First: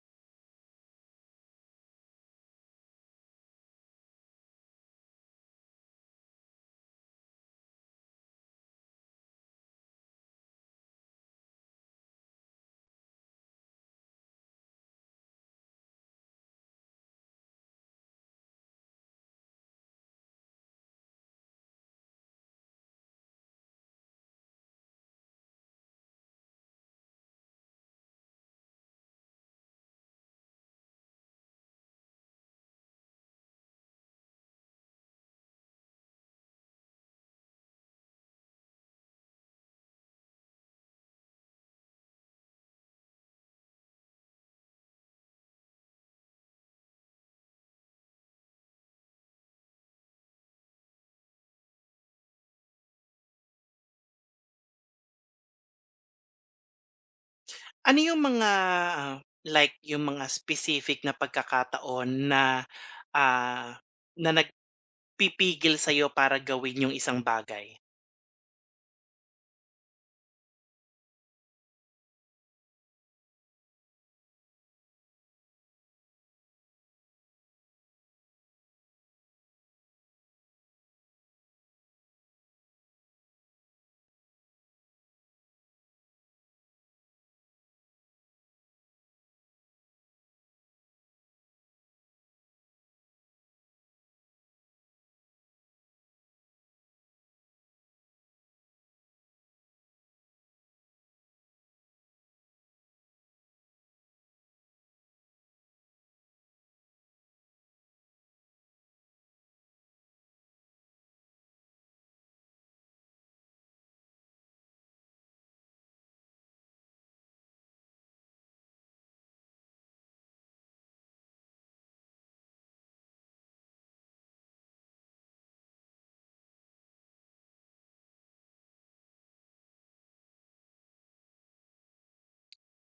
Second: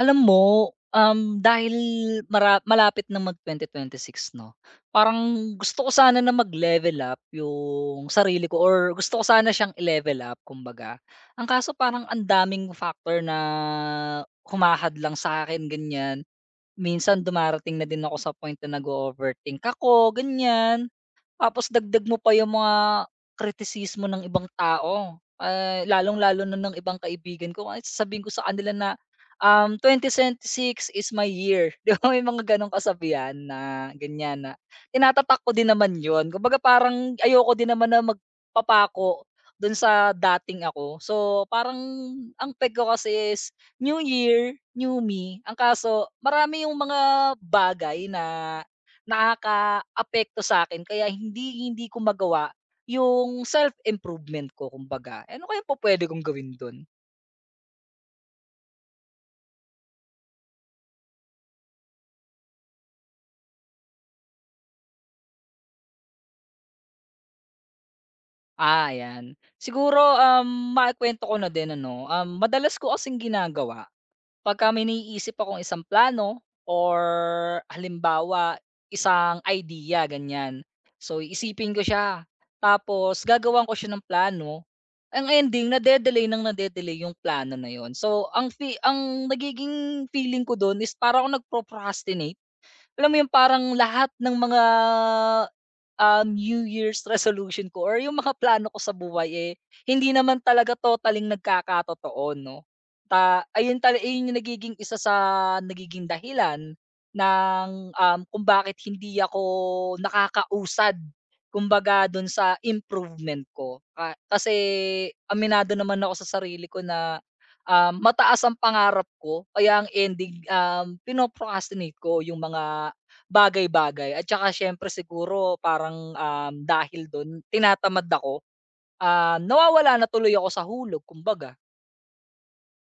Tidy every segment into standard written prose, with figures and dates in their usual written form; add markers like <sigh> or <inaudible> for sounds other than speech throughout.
Alam mo, dahil malapit na mag-2026 'no, parang gusto ko sana na mag-level up yung sarili ko or gusto ko sana siyang i-level up kumbaga. Ang kaso parang ang daming factor na humahad lang sa akin ganyan. Minsan dumarating na din ako sa point na nag-o-overthink ako, ganyan. Tapos dagdag mo pa yung mga kritisismo ng ibang tao, lalong-lalo na ng ibang kaibigan ko, kahit sasabihin ko sa kanila na, "2026 is my year." <laughs> 'Di ba, may mga gano'ng kasabihan na ganyan na tinatatak ko din naman 'yun. Kumbaga parang ayoko din naman na magpapako do'n sa dating ako. So, parang ang peg ko kasi is new year, new me. Ang kaso marami yung mga bagay na nakaka-apekto sa akin kaya hindi hindi ko magawa yung self-improvement ko kumbaga. Eh, ano kaya po pwede kong gawin dun? Ano yung mga, like yung mga specific na pagkakataon na, ah, na nagpipigil sa'yo para gawin yung isang bagay? Ah, ayan. Siguro, maikuwento ko na din ano, madalas ko kasing ginagawa. Pagka may naiisip akong isang plano or halimbawa isang idea ganyan. So iisipin ko siya, tapos gagawan ko siya ng plano, ang ending nade-delay ng nade-delay yung plano na yun. So ang nagiging feeling ko dun is parang akong nag-procrastinate. Alam mo 'yung parang lahat ng mga, New Year's resolution ko or 'yung mga plano ko sa buhay, eh, hindi naman talaga totaling nagkakatotoo 'no. Ta ayun tala Ayun 'yung nagiging isa sa nagiging dahilan ng, kung bakit hindi ako nakakausad kumbaga do'n sa improvement ko. Kasi aminado naman ako sa sarili ko na mataas ang pangarap ko kaya ang ending, pino ko yung mga bagay-bagay, at saka siyempre siguro parang, dahil dun tinatamad ako, nawawala na tuloy ako sa hulog kumbaga.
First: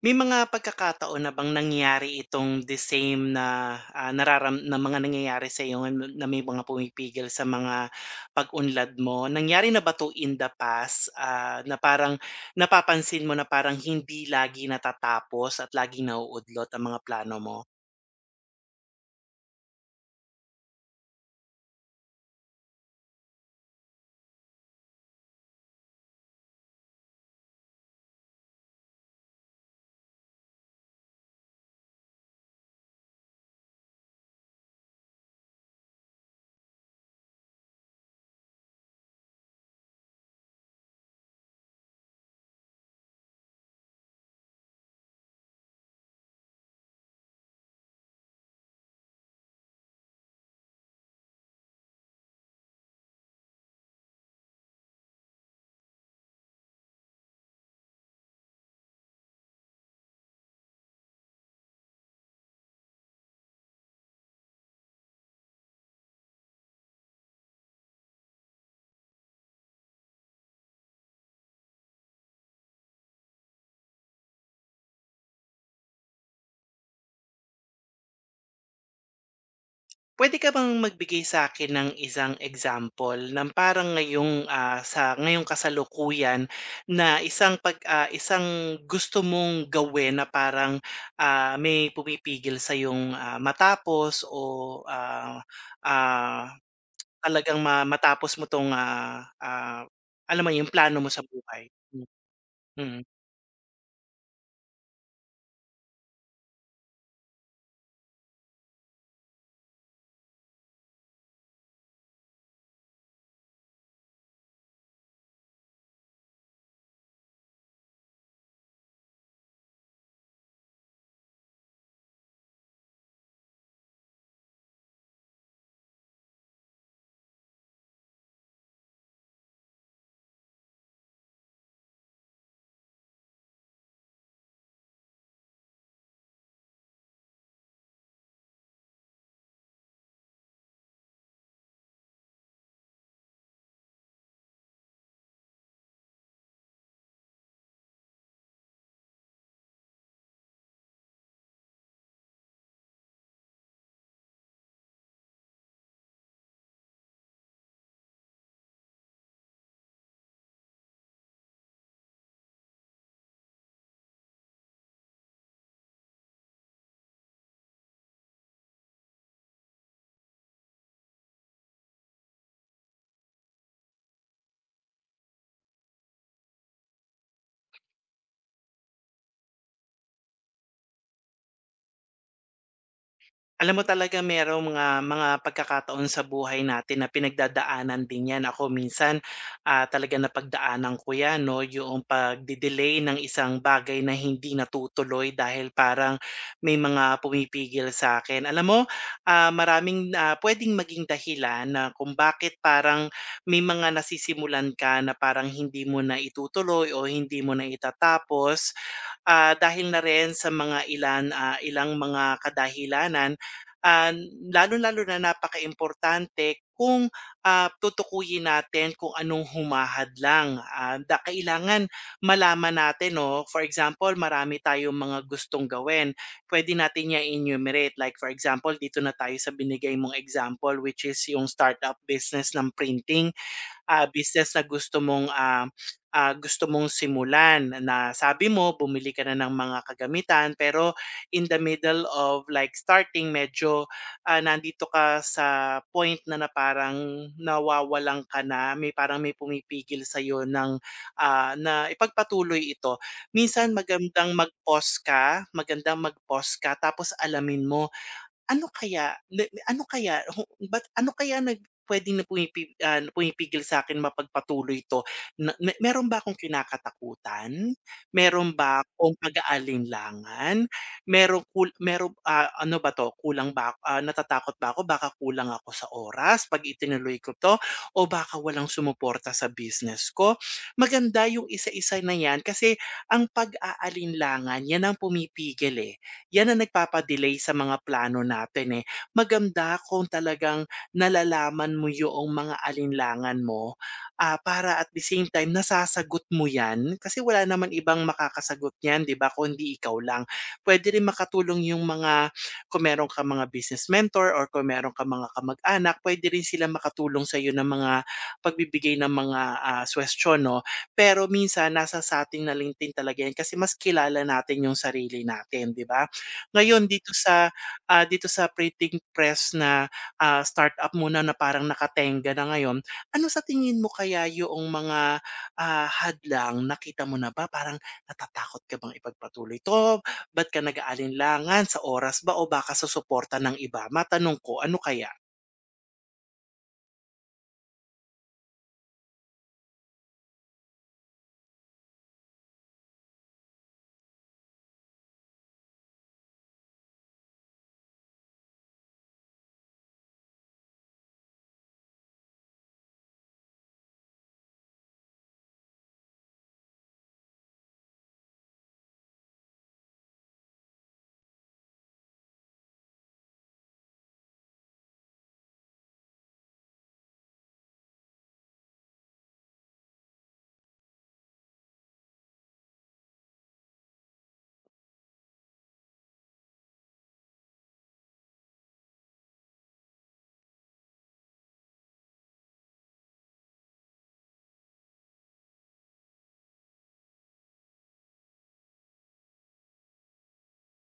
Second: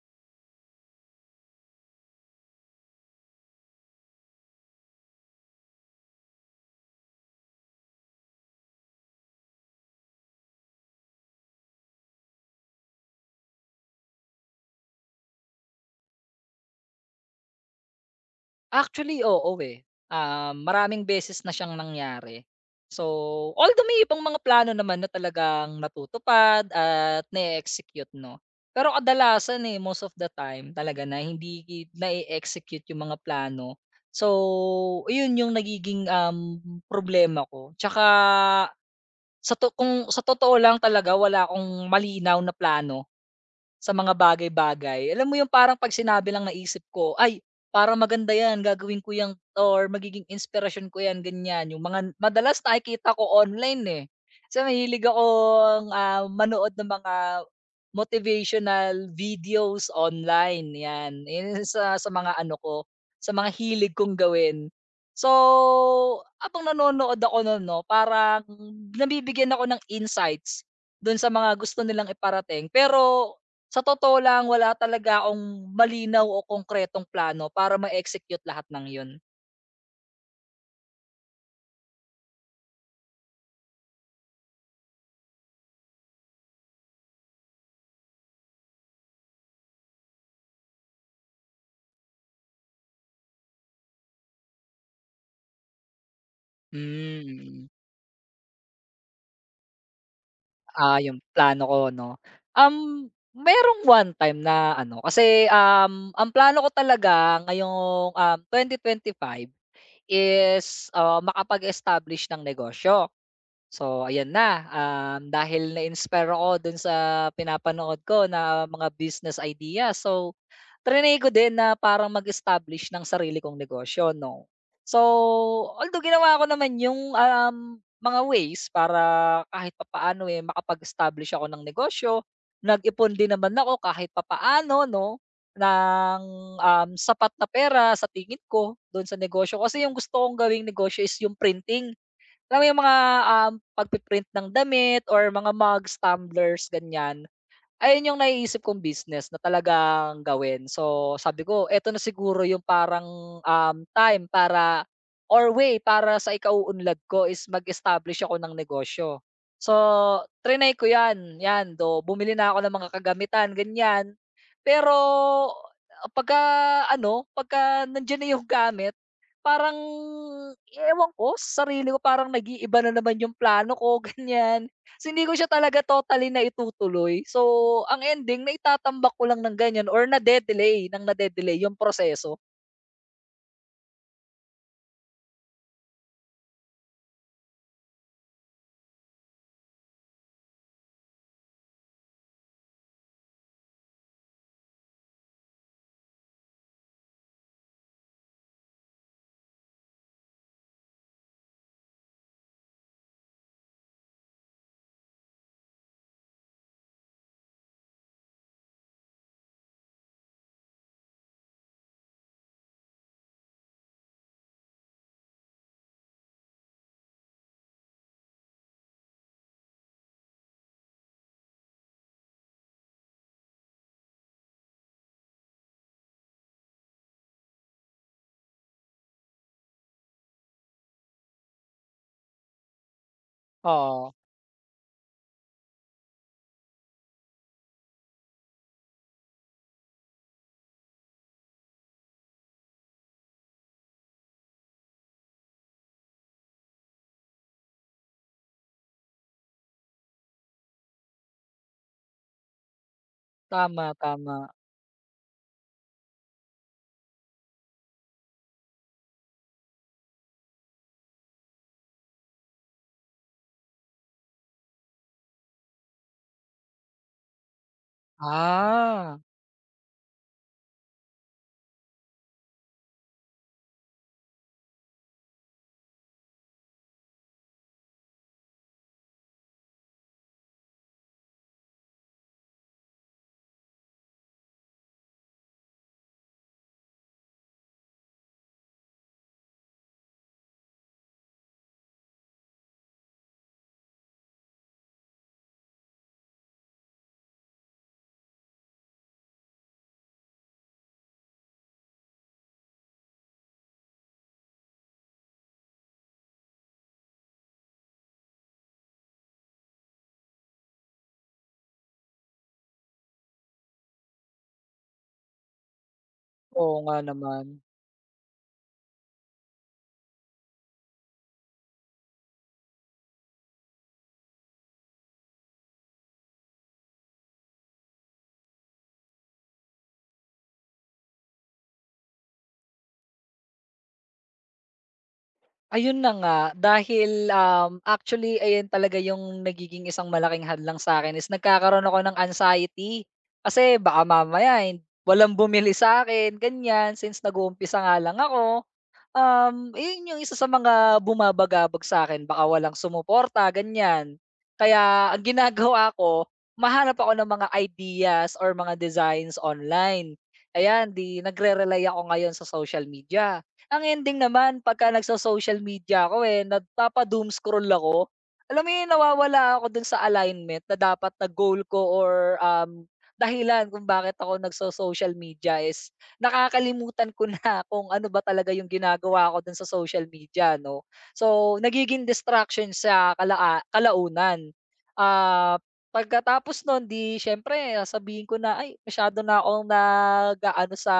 May mga pagkakataon na bang nangyari itong the same na, nararam na mga nangyayari sa ngayon na na may mga pumipigil sa mga pag-unlad mo? Nangyari na ba 'to in the past, na parang napapansin mo na parang hindi lagi natatapos at laging nauudlot ang mga plano mo? Actually, oo, eh. Ah, maraming beses na siyang nangyari. So, although may ibang mga plano naman na talagang natutupad at na execute 'no. Pero kadalasan, eh, most of the time talaga na hindi na execute yung mga plano. So, iyon yung nagiging, problema ko. Tsaka sa to kung sa totoo lang talaga wala akong malinaw na plano sa mga bagay-bagay. Alam mo yung parang 'pag sinabi lang naisip ko, "Ay, parang maganda 'yan, gagawin ko 'yan or magiging inspiration ko 'yan." Ganyan, yung mga madalas nakikita ko online, eh. Kasi mahilig akong, manood ng mga motivational videos online, 'yan. 'Yan <laughs> sa mga ano ko, sa mga hilig kong gawin. So, habang nanonood ako no'n 'no, parang nabibigyan ako ng insights do'n sa mga gusto nilang iparating. Pero sa totoo lang wala talaga akong malinaw o konkretong plano para ma-execute lahat ng 'yun. Pwede ka bang magbigay sa akin ng isang example ng parang ngayong, sa ngayong kasalukuyan na isang gusto mong gawin na parang, may pumipigil sa yung matapos ah, ah, Hmm. talagang Mm. Matapos mo 'tong, alam mo yung Ah, plano mo yung sa plano buhay? ko 'no. mm. Um, Merong one time na ano kasi, ang plano ko talaga ngayong, 2025 is, makapag-establish ng negosyo. So ayan na, dahil na-inspire ako dun sa pinapanood ko na mga business idea. So trinay ko din na parang mag-establish ng sarili kong negosyo, 'no. So, although ginawa ko naman yung, mga ways para kahit papaano, eh, makapag-establish ako ng negosyo. Nag-ipon din naman ako kahit papaano, 'no, ng, sapat na pera sa tingin ko dun sa negosyo. Kasi yung gusto kong gawing negosyo is yung printing. Alam mo yung mga, pagpi-print ng damit or mga mugs, tumblers, ganyan. Ayun yung naiisip kong business na talagang gawin. So, sabi ko eto na siguro yung parang, time para or way para sa ikauunlad ko is mag-establish ako ng negosyo. So, triny ko 'yan, 'yan though bumili na ako ng mga kagamitan ganyan. Pero pagka ano, pagka nandiyan na yung <laughs> gamit, parang ewan ko sa sarili ko parang nag-iiba na naman yung plano ko <laughs> ganyan. So, hindi ko siya talaga totally na itutuloy. So, ang ending naitatambak ko lang ng ganyan or nade-delay ng nade-delay yung proseso. Alam mo talaga merong mga pagkakataon sa buhay natin na pinagdadaanan din 'yan. Ako minsan, talaga napagdaanan ko 'yan 'no, yung pagde-delay ng isang bagay na hindi natutuloy dahil parang may mga pumipigil sa akin. Alam mo, maraming, puwedeng maging dahilan na kung bakit parang may mga nasisimulan ka na parang hindi mo na itutuloy o hindi mo na itatapos, dahil na rin sa mga ilang mga kadahilanan, ah, lalong-lalo na napakaimportante kung, tutukuyin natin kung anong humahadlang, ah, da kailangan malaman natin 'no. For example, marami tayong mga gustong gawin, pwede natin i-enumerate like for example dito na tayo sa binigay mong example which is yung startup business ng printing, Oo. business na gusto mong, gusto mong simulan na sabi mo bumili ka na ng mga kagamitan. Pero in the middle of like starting medyo, nandito ka sa point na na parang nawawalan ka na, may parang may pumipigil sa sa'yo ng, na ipagpatuloy ito. Minsan Tama, tama. Magandang mag-pause ka tapos alamin mo ano kaya ho ba't ano kaya nag puwedeng na pumipi ah, na pumipigil sa'kin mapagpatuloy 'to. Na meron ba akong kinakatakutan? Meron ba akong Ah, pag-aalinlangan? Merong, ano ba 'to, kulang ba ako- ah, natatakot ba ako baka kulang ako sa oras 'pag itinuloy ko 'to o baka walang sumuporta sa business ko? Maganda yung isa-isa na 'yan kasi ang pag-aalinlangan 'yan ang pumipigil, eh, yan ang nagpapadelay sa mga plano natin, eh. Maganda kung talagang nalalaman mo yung mga alinlangan mo, para at the same time nasasagot mo yan, kasi wala naman ibang makakasagot niyan, 'di ba, kundi ikaw lang. Puwede rin makatulong yung mga, kung meron kang mga business mentor or kung meron kang mga kamag-anak, puwede rin silang makatulong sa iyo ng mga pagbibigay ng mga, suwestiyon 'no. Pero minsan nasa sa na lang talaga yan kasi mas kilala natin yung sarili natin, 'di ba? oo Ngayon nga dito naman. sa, dito sa printing press na, startup mo na na parang nakatenga na ngayon, ano sa tingin mo kaya yoong mga, hadlang nakita mo na ba? Parang natatakot ka bang ipagpatuloy 'to? Ba't ka nag-aalinlangan, sa oras ba o baka sa suporta ng iba? Matanong ko, ano kaya? Ayun na nga, dahil, actually ayan talaga yung nagiging isang malaking hadlang sa akin is nagkakaroon ako ng anxiety. Kasi baka mamaya walang bumili sa akin ganyan, since nag-uumpisa nga lang ako. Iyon yung isa sa mga bumabagabag sa'kin, baka walang sumuporta ganyan. Kaya ang ginagawa ko, humahanap ako ng mga ideas or mga designs online. Ayan, 'di nagre-rely ako ngayon sa social media. Ang ending naman pagka nagso-social media ako, eh, nagpapa-doom scroll ako, alam mo yun, nawawala ako dun sa alignment na dapat na goal ko or, dahilan kung bakit ako nagso-social media is nakakalimutan ko na <laughs> kung ano ba talaga yung ginagawa ko dun sa social media 'no. So, nagiging distraction sa kalaunan. Ah, pagkatapos nun 'di siyempre sasabihin ko na, "Ay, masyado na akong nag-aano sa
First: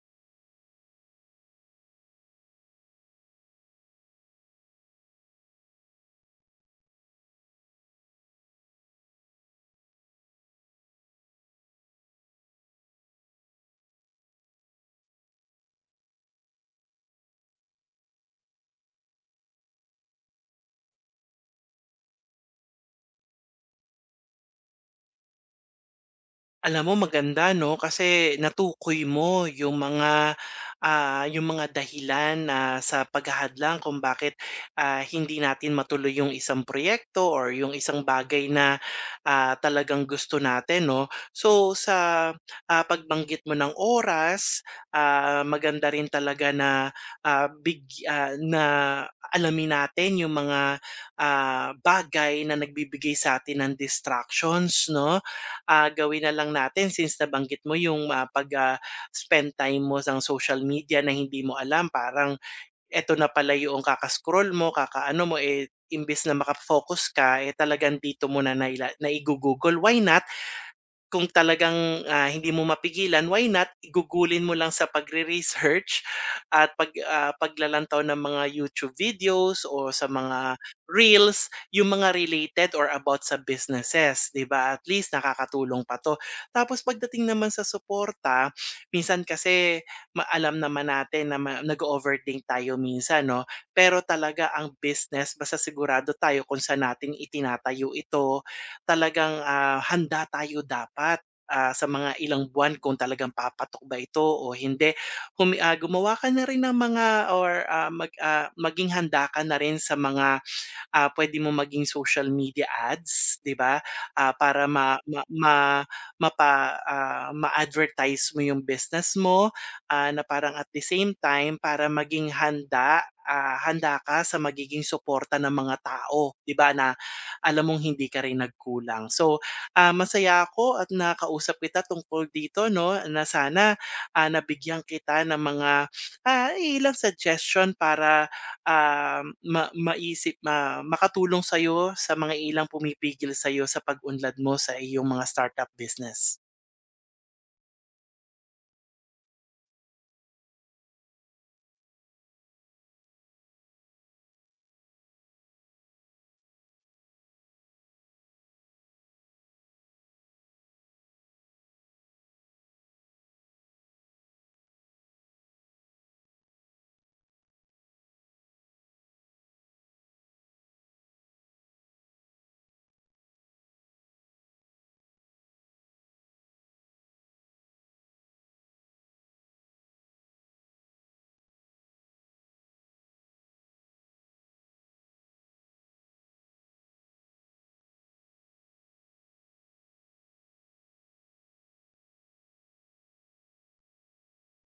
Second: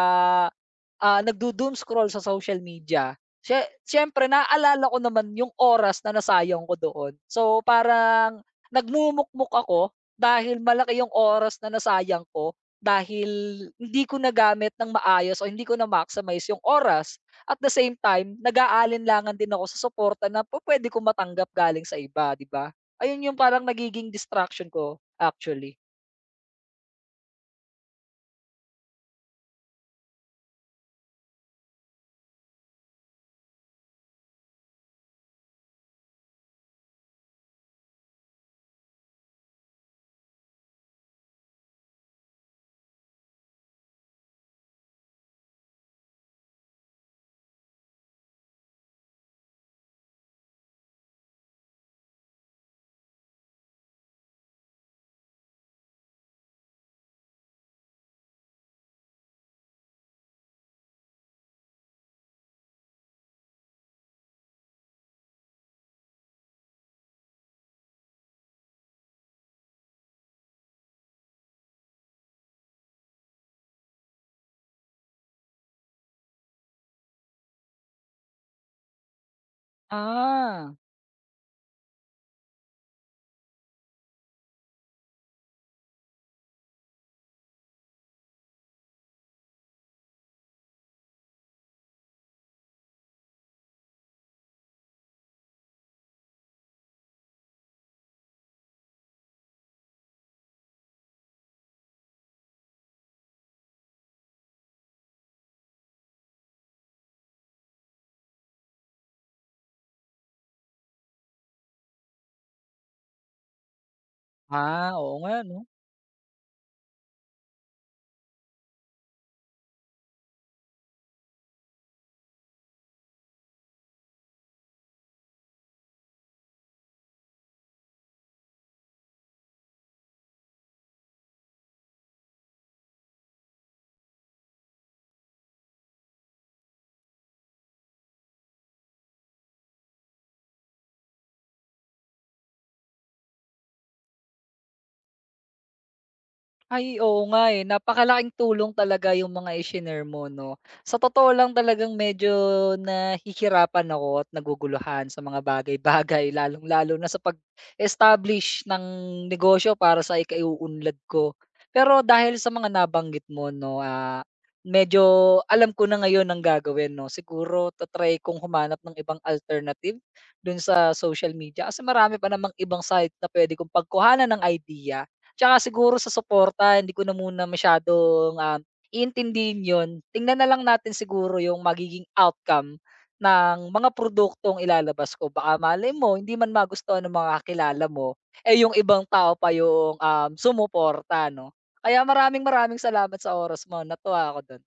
nagdo-doom scroll sa social media, siyempre naalala ko naman yung oras na nasayang ko doon. So, parang nagmumukmok ako dahil malaki yung oras na nasayang ko dahil hindi ko nagamit ng maayos o hindi ko na-maximize yung oras. At the same time, nag-aalinlangan din ako sa suporta na pupuwede ko matanggap galing sa iba, 'di ba? Ayun yung parang nagiging distraction ko, actually. Alam mo maganda 'no, kasi natukoy mo yung mga, yung mga dahilan na sa paghahadlang kung bakit, hindi natin matuloy yung isang proyekto or yung isang bagay na, talagang gusto natin 'no. So sa, pagbanggit mo ng oras, maganda rin talaga na, na alamin natin yung mga, bagay na nagbibigay sa atin ng distractions 'no, gawin na lang natin since nabanggit mo yung, spend time mo sa social media na hindi mo alam parang eto na pala yung kaka-scroll mo, kakaano mo, eh, imbes na maka ka, eh, talagang dito mo na naiguugol. Why not kung talagang, hindi mo mapigilan, why not igugulin mo lang sa pagre-research at paglalantaw ng mga YouTube videos o sa mga Ah. reels, yung mga related or about sa businesses, 'di ba? At least nakakatulong pa 'to. Tapos pagdating naman sa suporta, minsan kasi maalam naman natin na nag overthink tayo minsan 'no, pero talaga ang business basta sigurado tayo kung saan natin itinatayo ito, talagang, handa tayo dapat, sa mga ilang buwan kung talagang papatok ba ito o hindi. Gumawa ka na rin ng mga, or, maging handa ka na rin sa mga, puwede mong maging social media ads, 'di ba? Para Ah, ma oo ma nga ma 'no? mapa ah, ma-advertise mo yung business mo, na parang at the same time para maging handa, handa ka sa magiging suporta ng mga tao, 'di ba, na alam mong hindi ka rin nagkulang. So, masaya ako at nakausap kita tungkol dito 'no, na sana, nabigyan kita ng mga, ilang suggestion para ah, ma maisip ma makatulong sa'yo sa mga ilang pumipigil sa'yo sa pag-unlad mo sa iyong mga startup business? Ay, oo nga, eh, napakalaking tulong talaga yung mga i-shinare mo 'no. Sa totoo lang talagang medyo nahihirapan ako at naguguluhan sa mga bagay-bagay <laughs> lalong-lalo na sa pag-establish ng negosyo para sa ikaiuunlad ko. Pero dahil sa mga nabanggit mo 'no, medyo alam ko na ngayon ang gagawin 'no. Siguro ta-try kong humanap ng ibang alternative dun sa social media kasi marami pa namang ibang site na puwede kong pagkuhanan ng idea. Tsaka siguro sa suporta hindi ko na muna masyadong, iintindihin yon. Tingnan na lang natin siguro yung magiging outcome ng mga produktong ilalabas ko. Baka malay mo hindi man magustuhan ng mga kakilala mo, eh, yung ibang tao pa yung, sumuporta 'no. Kaya maraming maraming salamat sa oras mo, natuwa ako dun.